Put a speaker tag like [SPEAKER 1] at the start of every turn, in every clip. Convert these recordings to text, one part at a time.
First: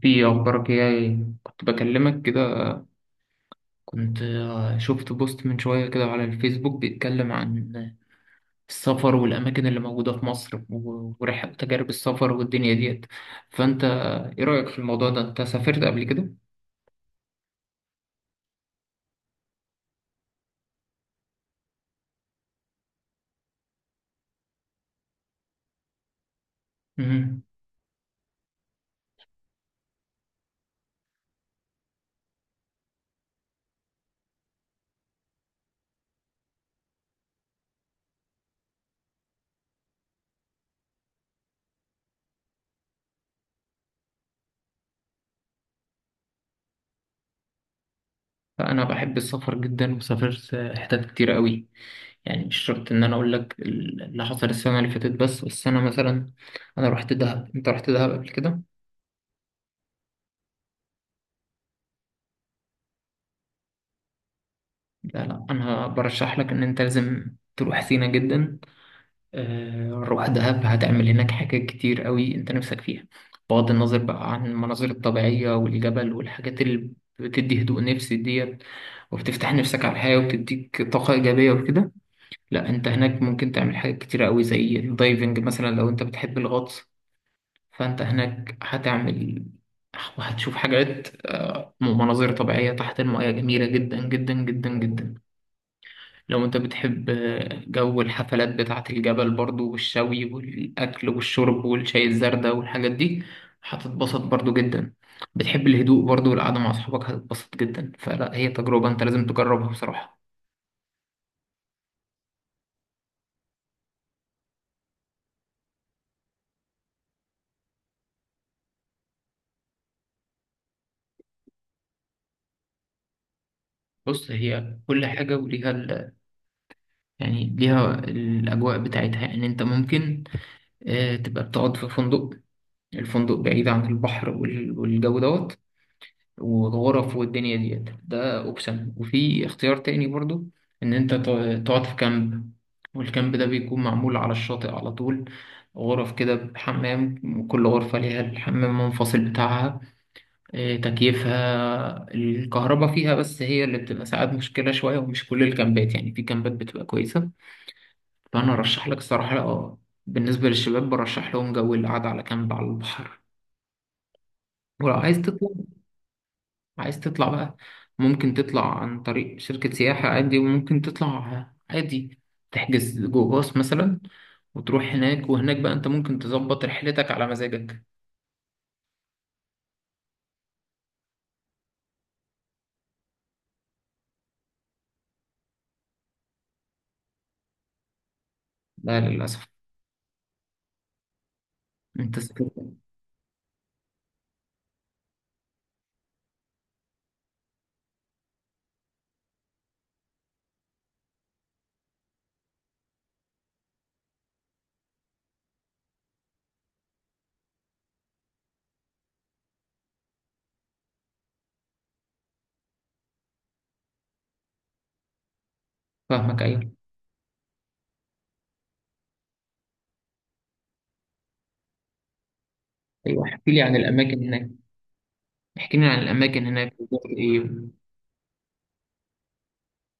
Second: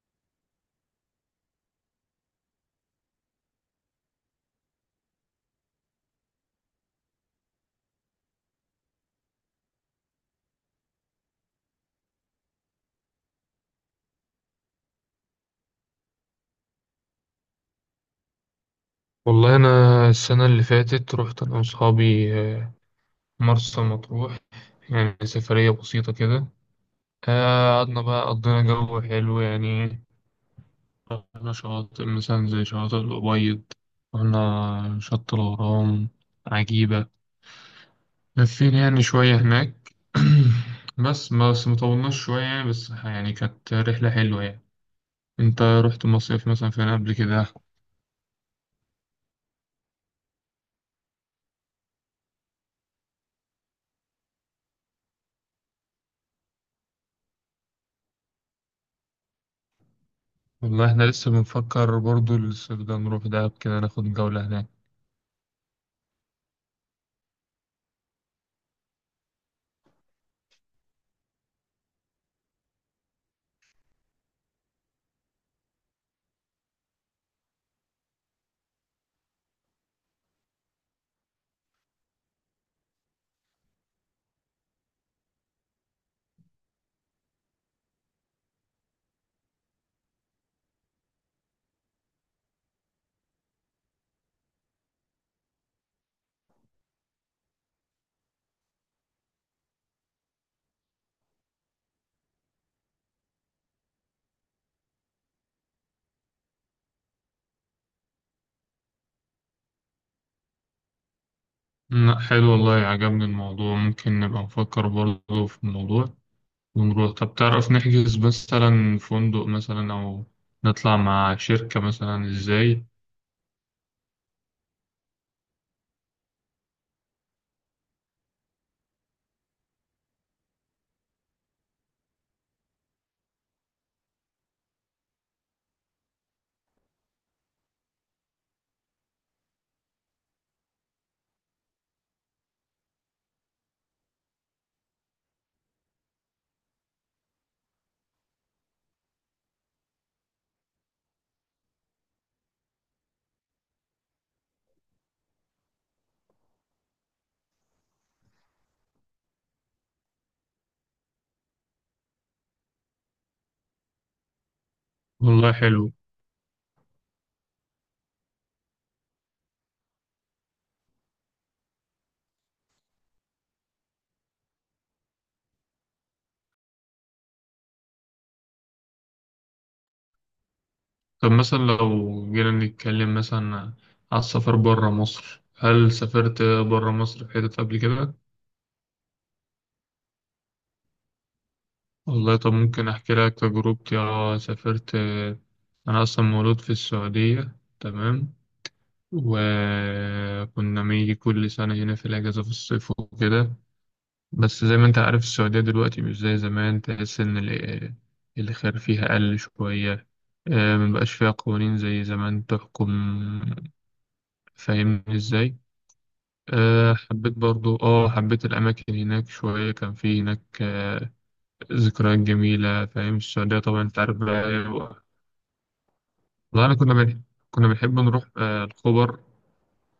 [SPEAKER 1] في أخبارك إيه؟ كنت بكلمك كده. كنت شفت بوست من شوية كده على الفيسبوك بيتكلم عن السفر والأماكن اللي موجودة في مصر ورحلة تجارب السفر والدنيا ديت. فأنت إيه رأيك في الموضوع ده؟ أنت سافرت قبل كده؟
[SPEAKER 2] والله أنا السنة اللي فاتت رحت أنا وأصحابي مرسى مطروح. يعني سفرية بسيطة كده.
[SPEAKER 1] مم.
[SPEAKER 2] قعدنا بقى قضينا جو حلو يعني. رحنا شواطئ مثلا زي شواطئ الأبيض. رحنا شط الغرام عجيبة. لفينا يعني شوية هناك. بس مطولناش شوية يعني، بس يعني كانت رحلة حلوة يعني. أنت رحت مصيف مثلا فين قبل كده؟
[SPEAKER 1] فأنا بحب السفر جدا وسافرت حتت كتير قوي، يعني مش شرط إن أنا أقول لك اللي حصل السنة اللي فاتت، بس أنا مثلا أنا رحت دهب. أنت رحت دهب قبل كده؟
[SPEAKER 2] والله احنا لسه بنفكر برضو الصيف ده نروح دهب كده ناخد جولة هناك.
[SPEAKER 1] لا لا، أنا برشح لك إن أنت لازم تروح سينا جدا. روح دهب، هتعمل هناك حاجات كتير قوي انت نفسك فيها، بغض النظر بقى عن المناظر الطبيعية والجبل والحاجات اللي بتدي هدوء نفسي ديت وبتفتح نفسك على الحياة وبتديك طاقة إيجابية وكده. لا، انت هناك ممكن تعمل حاجات كتير قوي زي الدايفنج مثلا، لو انت بتحب الغطس فانت هناك هتعمل وهتشوف حاجات، مناظر طبيعية تحت المياه جميلة جدا جدا جدا جدا. لو انت بتحب جو الحفلات بتاعة الجبل برضو والشوي والأكل والشرب والشاي الزردة والحاجات دي هتتبسط برضو جدا. بتحب الهدوء برضو والقعدة مع أصحابك هتتبسط جدا، فلا هي تجربة انت لازم تجربها بصراحة.
[SPEAKER 2] لا، حلو والله، عجبني الموضوع، ممكن نبقى نفكر برضه في الموضوع ونروح. طب تعرف نحجز مثلا فندق مثلا أو نطلع مع شركة مثلا إزاي؟
[SPEAKER 1] بص، هي كل حاجة وليها ال... يعني ليها الأجواء بتاعتها. يعني انت ممكن تبقى بتقعد في فندق، الفندق بعيد عن البحر والجو دوت وغرف والدنيا ديت، ده اوبشن. وفي اختيار تاني برضو، ان انت تقعد في كامب، والكامب ده بيكون معمول على الشاطئ على طول. غرف كده بحمام، وكل غرفة ليها الحمام منفصل بتاعها، تكييفها الكهرباء فيها، بس هي اللي بتبقى ساعات مشكلة شوية، ومش كل الكامبات، يعني في كامبات بتبقى كويسة. فأنا أرشح لك الصراحة اه، بالنسبة للشباب برشح لهم جو القعدة على كامب على البحر. ولو عايز تطلع،
[SPEAKER 2] والله حلو.
[SPEAKER 1] عايز تطلع بقى، ممكن تطلع عن طريق شركة سياحة عادي، وممكن تطلع عادي تحجز جو باص مثلا وتروح هناك، وهناك بقى انت ممكن تظبط رحلتك على مزاجك.
[SPEAKER 2] طب مثلا لو جينا نتكلم مثلا على السفر برا مصر، هل سافرت برا مصر في حتت قبل كده؟
[SPEAKER 1] لا للأسف. انت
[SPEAKER 2] والله طب
[SPEAKER 1] سافرت؟
[SPEAKER 2] ممكن أحكي لك تجربتي، سافرت. أنا أصلا مولود في السعودية، تمام. وكنا بنيجي كل سنة هنا في الأجازة في الصيف وكده. بس زي ما أنت عارف، السعودية دلوقتي مش زي زمان، تحس إن الخير فيها قل شوية. مبقاش فيها قوانين زي زمان تحكم. فاهمني ازاي؟
[SPEAKER 1] فاهمك ايوه.
[SPEAKER 2] أه، حبيت برضو، حبيت الأماكن هناك شوية، كان في هناك ذكريات جميلة. فاهم
[SPEAKER 1] ايوه، احكي
[SPEAKER 2] السعودية
[SPEAKER 1] لي عن
[SPEAKER 2] طبعا، انت عارف
[SPEAKER 1] الاماكن هناك،
[SPEAKER 2] بقى.
[SPEAKER 1] احكي لي عن الاماكن
[SPEAKER 2] والله
[SPEAKER 1] هناك
[SPEAKER 2] أنا كنا
[SPEAKER 1] بتقضي
[SPEAKER 2] كنا
[SPEAKER 1] ايه.
[SPEAKER 2] بنحب نروح الخبر.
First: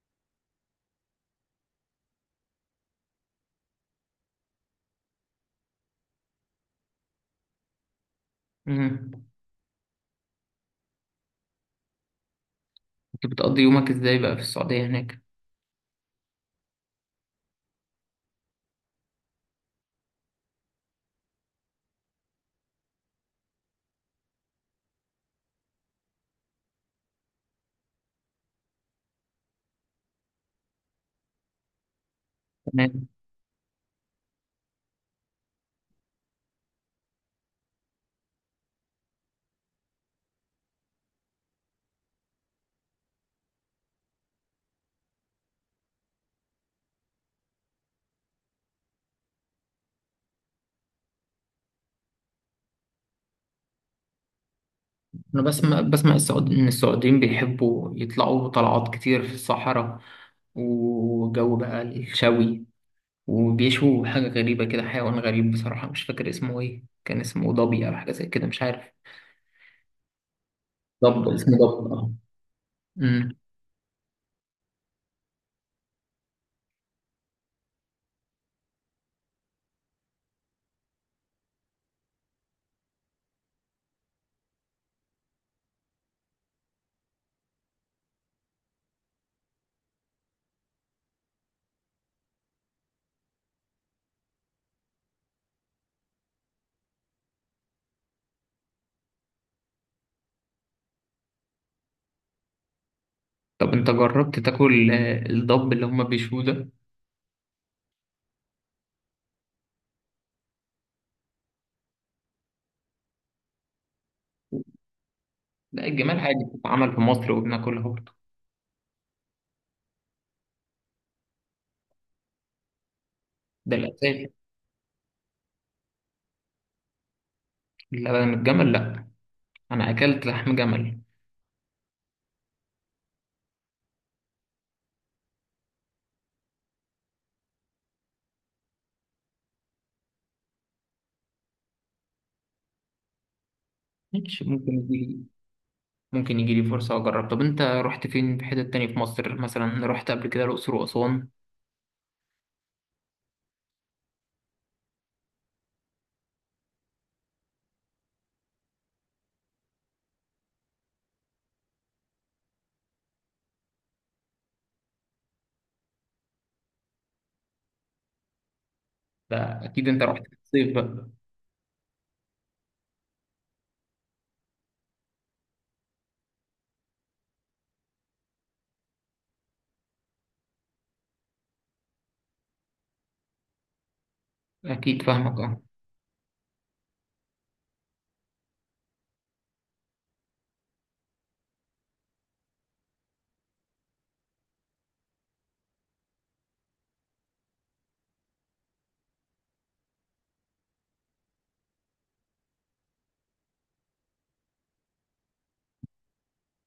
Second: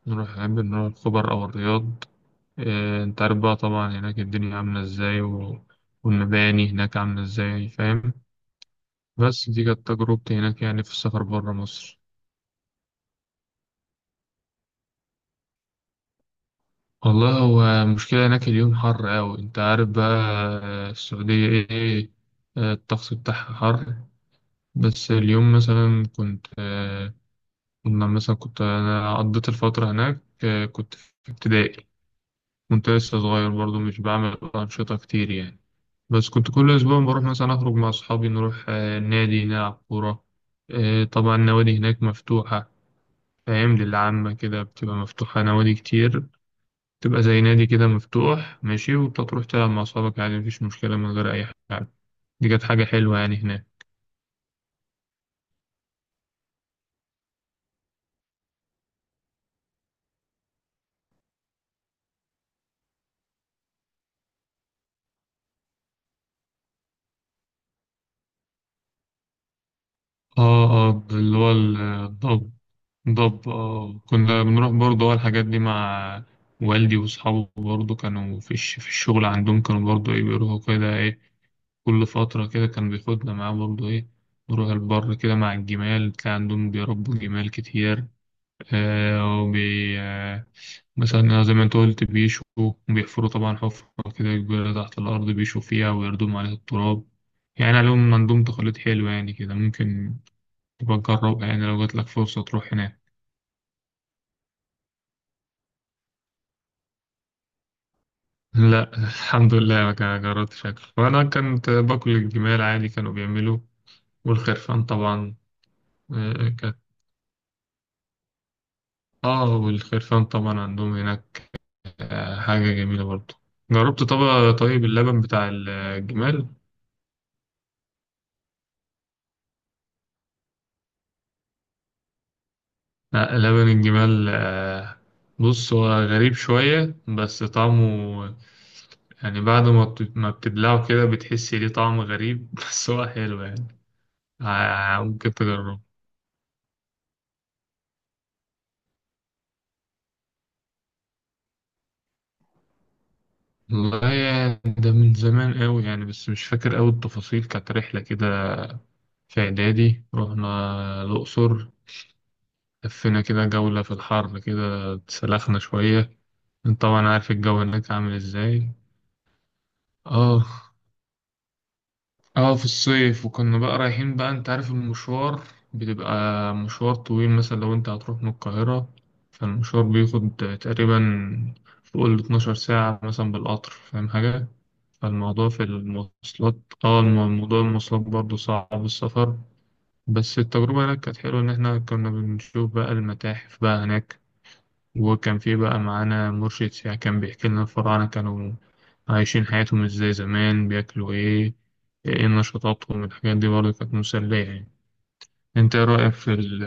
[SPEAKER 2] نحب نروح الخبر أو الرياض. أنت عارف بقى، طبعا هناك الدنيا عاملة إزاي والمباني هناك عاملة إزاي، فاهم.
[SPEAKER 1] مم.
[SPEAKER 2] بس دي كانت تجربتي هناك يعني في السفر برا مصر.
[SPEAKER 1] كنت بتقضي يومك ازاي بقى في السعودية هناك؟
[SPEAKER 2] والله هو المشكلة هناك اليوم حر أوي، أنت عارف بقى. السعودية إيه. الطقس بتاعها حر. بس اليوم مثلا كنت أنا قضيت الفترة هناك، كنت في ابتدائي. كنت
[SPEAKER 1] تمام.
[SPEAKER 2] لسه صغير برضو، مش بعمل أنشطة كتير يعني. بس كنت كل أسبوع بروح مثلا، أخرج مع أصحابي نروح النادي نلعب كورة. طبعا النوادي هناك مفتوحة. فاهم، للعامة كده بتبقى مفتوحة نوادي كتير. بتبقى زي نادي كده مفتوح ماشي، وبتروح تلعب مع أصحابك عادي مفيش مشكلة من غير أي حاجة. دي كانت حاجة حلوة يعني هناك.
[SPEAKER 1] انا بسمع بسمع ان السعوديين بيحبوا يطلعوا طلعات كتير في الصحراء، وجو بقى الشوي، وبيشوا حاجة غريبة كده، حيوان غريب بصراحة مش فاكر اسمه ايه، كان اسمه ضبي أو حاجة زي كده، مش عارف.
[SPEAKER 2] اه، اه،
[SPEAKER 1] ضب،
[SPEAKER 2] اللي هو
[SPEAKER 1] اسمه ضب اه.
[SPEAKER 2] الضبط.
[SPEAKER 1] أمم.
[SPEAKER 2] ضب، اه، كنا بنروح برضه الحاجات دي مع والدي وأصحابه، برضه كانوا في الشغل عندهم كانوا برضه إيه بيروحوا كده إيه، كل فترة كده كان بياخدنا معاه برضه إيه، نروح البر كده مع الجمال تلاقي عندهم بيربوا جمال كتير. آه وبي آه مثلا زي ما أنت قلت، بيشوا وبيحفروا طبعا حفرة كده كبيرة تحت الأرض، بيشوا فيها ويردموا عليها التراب. يعني عليهم، عندهم تقاليد حلوة يعني كده، ممكن تبقى تجربها يعني لو جاتلك فرصة تروح هناك.
[SPEAKER 1] طب انت جربت تاكل الضب اللي هما بيشوه ده؟
[SPEAKER 2] لا، الحمد لله ما كان جربت شكل، وانا كنت باكل الجمال عادي كانوا بيعملوا. والخرفان طبعا.
[SPEAKER 1] لا الجمال عادي
[SPEAKER 2] كانت
[SPEAKER 1] بتتعمل في مصر وبناكلها برضه،
[SPEAKER 2] اه والخرفان طبعا عندهم هناك، حاجة جميلة برضو.
[SPEAKER 1] ده
[SPEAKER 2] جربت
[SPEAKER 1] الأساس.
[SPEAKER 2] طبعا طيب اللبن بتاع الجمال.
[SPEAKER 1] لبن الجمل لا، أنا أكلت لحم جمل.
[SPEAKER 2] لا، لبن الجمال، بص هو غريب شوية بس طعمه، يعني بعد ما بتبلعه كده بتحس ليه طعم غريب. بس هو حلو يعني.
[SPEAKER 1] ماشي، ممكن يجي،
[SPEAKER 2] ممكن تجربه.
[SPEAKER 1] ممكن يجي لي فرصة أجرب. طب أنت رحت فين في حتت تانية في مصر، مثلا رحت قبل كده الأقصر وأسوان؟
[SPEAKER 2] والله ده من زمان قوي يعني، بس مش فاكر قوي التفاصيل، كانت رحلة كده. في إعدادي رحنا الأقصر. لفينا كده جولة في الحر كده اتسلخنا شوية. انت طبعا عارف الجو هناك عامل ازاي.
[SPEAKER 1] ده أكيد أنت رحت في
[SPEAKER 2] اه.
[SPEAKER 1] الصيف بقى.
[SPEAKER 2] اه، في الصيف، وكنا بقى رايحين بقى انت عارف المشوار. بتبقى مشوار طويل، مثلا لو انت هتروح من القاهرة، فالمشوار بياخد تقريبا فوق ال 12 ساعة مثلا بالقطر، فاهم حاجة؟
[SPEAKER 1] أكيد فاهمك
[SPEAKER 2] فالموضوع
[SPEAKER 1] أه.
[SPEAKER 2] في المواصلات. موضوع المواصلات برضه صعب السفر. بس التجربة هناك كانت حلوة، إن احنا كنا بنشوف بقى المتاحف بقى هناك، وكان في بقى معانا مرشد سياحي كان بيحكي لنا الفراعنة كانوا عايشين حياتهم ازاي زمان، بياكلوا ايه، ايه نشاطاتهم، الحاجات دي برضه كانت مسلية يعني. انت ايه رأيك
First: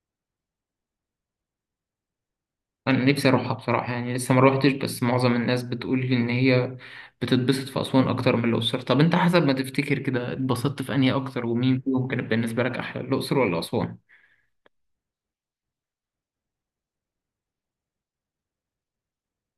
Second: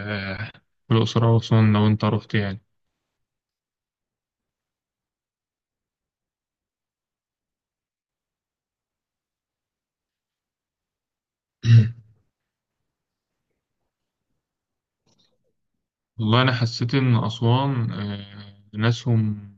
[SPEAKER 2] في الأقصر وأسوان لو انت رحت يعني؟
[SPEAKER 1] انا نفسي اروحها بصراحه، يعني لسه ما روحتش، بس معظم الناس بتقول لي ان هي بتتبسط في اسوان اكتر من الاقصر. طب انت حسب ما تفتكر كده اتبسطت في انهي اكتر، ومين فيهم كانت بالنسبه لك احلى، الاقصر ولا اسوان؟
[SPEAKER 2] والله أنا حسيت إن أسوان ناسهم،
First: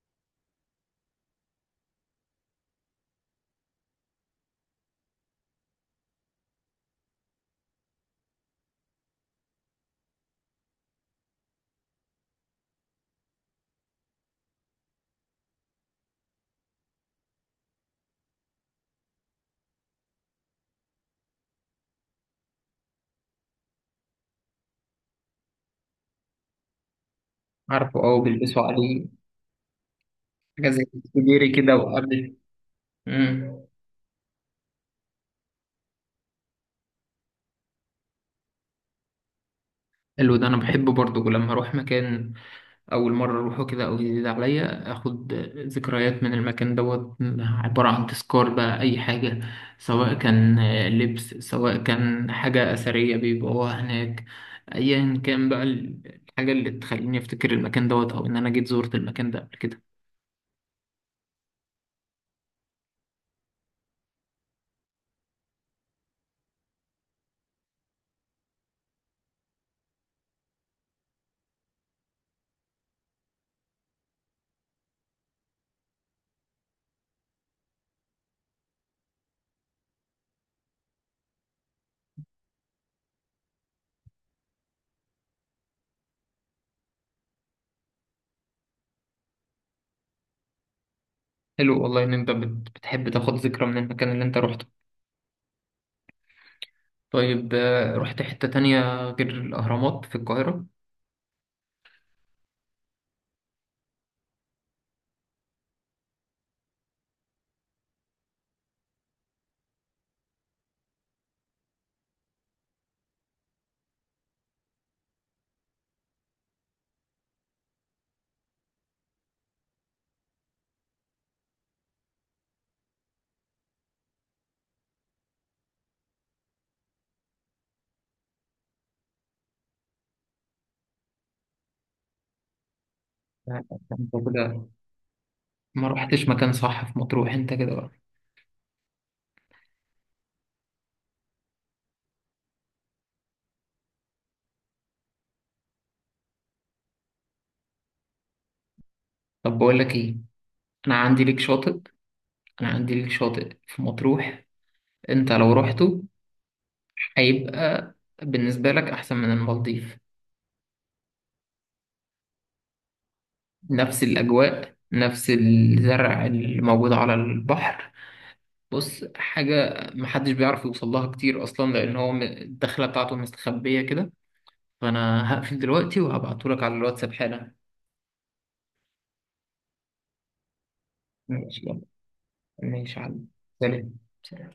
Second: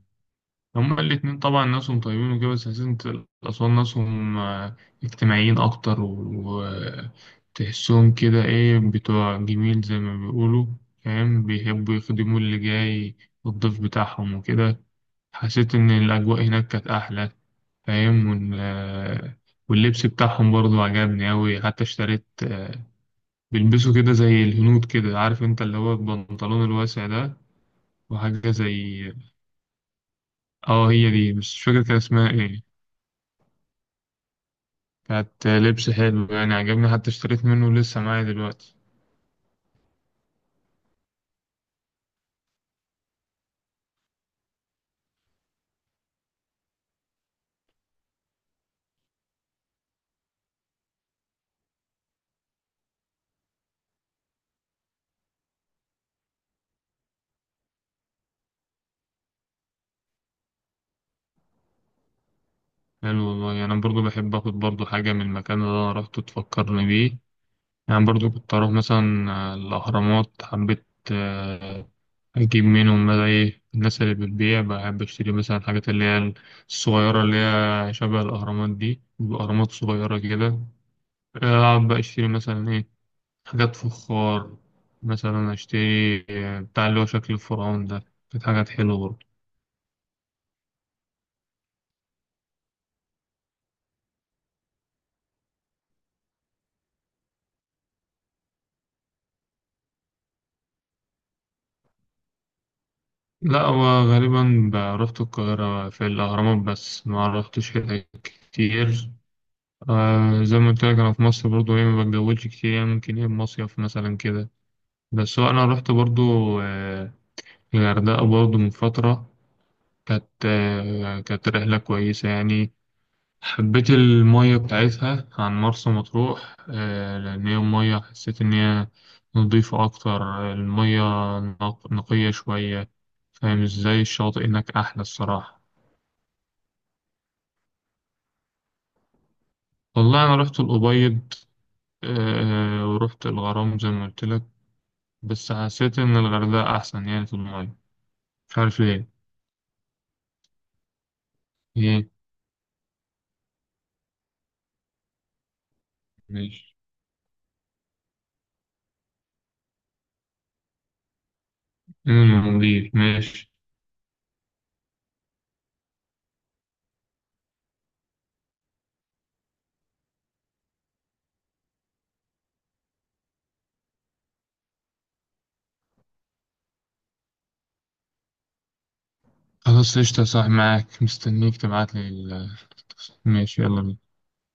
[SPEAKER 2] هما الاتنين طبعا ناسهم طيبين وكده، بس سلسلة الأسوان ناسهم اجتماعيين أكتر، وتحسهم كده إيه بتوع جميل زي ما بيقولوا. فاهم، بيحبوا يخدموا اللي جاي، الضيف بتاعهم وكده. حسيت إن الأجواء هناك كانت أحلى. فاهم. وإن- آه، واللبس بتاعهم برضو عجبني أوي، حتى اشتريت بيلبسوا كده زي الهنود كده، عارف أنت اللي هو البنطلون الواسع ده.
[SPEAKER 1] عارفه اه،
[SPEAKER 2] وحاجة
[SPEAKER 1] بيلبسوا
[SPEAKER 2] زي،
[SPEAKER 1] عليه حاجه زي
[SPEAKER 2] اه، هي دي بس
[SPEAKER 1] السديري
[SPEAKER 2] مش
[SPEAKER 1] كده
[SPEAKER 2] فاكر كان اسمها
[SPEAKER 1] وقبل.
[SPEAKER 2] ايه.
[SPEAKER 1] امم.
[SPEAKER 2] كانت لبس حلو يعني، عجبني حتى اشتريت منه لسه معايا دلوقتي.
[SPEAKER 1] حلو، ده انا بحبه برضه، لما اروح مكان أول مرة أروحه كده أو جديد عليا، أخد ذكريات من المكان دوت، عبارة عن تذكار بقى، أي حاجة، سواء كان لبس، سواء كان حاجة أثرية بيبقوها هناك، أيا كان بقى الحاجة اللي تخليني أفتكر المكان دوت، أو إن أنا جيت زورت المكان ده قبل كده.
[SPEAKER 2] حلو والله، يعني أنا برضو بحب آخد برضو حاجة من المكان اللي أنا روحته تفكرني بيه. يعني برضو كنت أروح مثلا الأهرامات، حبيت آه، أجيب منهم بقى إيه، الناس اللي بتبيع بحب أشتري مثلا الحاجات اللي هي الصغيرة، اللي هي شبه الأهرامات دي، الأهرامات صغيرة كده. أقعد بقى أشتري مثلا إيه، حاجات فخار، مثلا أشتري بتاع اللي هو شكل الفرعون ده. كانت حاجات حلوة برضو.
[SPEAKER 1] حلو والله إن أنت بتحب تاخد ذكرى من المكان اللي أنت روحته. طيب، رحت حتة تانية غير الأهرامات في القاهرة؟
[SPEAKER 2] لا، هو غالبا رحت القاهرة في الأهرامات بس ما رحتش هنا كتير. آه، زي ما قلت لك، أنا في مصر برضو إيه ما بتجولش كتير يعني، ممكن إيه مصيف مثلا كده. بس هو أنا رحت برضو آه الغردقة برضو من فترة. كانت رحلة كويسة يعني. حبيت المية بتاعتها عن مرسى مطروح، لأن هي المية حسيت إن هي نضيفة أكتر. المية نقية شوية،
[SPEAKER 1] لا،
[SPEAKER 2] فاهم ازاي،
[SPEAKER 1] أنت
[SPEAKER 2] الشاطئ
[SPEAKER 1] كده
[SPEAKER 2] هناك احلى الصراحة.
[SPEAKER 1] ما رحتش مكان صح في مطروح، أنت كده بقى.
[SPEAKER 2] والله أنا رحت الأبيض، ورحت الغرام زي ما قلت لك. بس حسيت إن الغردقة أحسن يعني في المية، مش عارف ليه.
[SPEAKER 1] طب بقول لك إيه، انا عندي ليك شاطئ،
[SPEAKER 2] إيه؟
[SPEAKER 1] انا عندي ليك شاطئ في مطروح، انت لو رحته
[SPEAKER 2] ماشي.
[SPEAKER 1] هيبقى بالنسبة لك احسن من المالديف.
[SPEAKER 2] المالديف ماشي.
[SPEAKER 1] نفس الاجواء، نفس الزرع اللي موجود على البحر. بص، حاجة محدش بيعرف يوصل لها كتير اصلا، لان هو الدخلة بتاعته مستخبية كده. فانا هقفل دلوقتي وهبعتهولك على الواتساب حالا.
[SPEAKER 2] خلاص قشطة، صح معاك، مستنيك
[SPEAKER 1] ماشي يلا،
[SPEAKER 2] تبعتلي
[SPEAKER 1] ماشي يا علي.
[SPEAKER 2] ماشي يلا
[SPEAKER 1] سلام،
[SPEAKER 2] بينا.
[SPEAKER 1] سلام.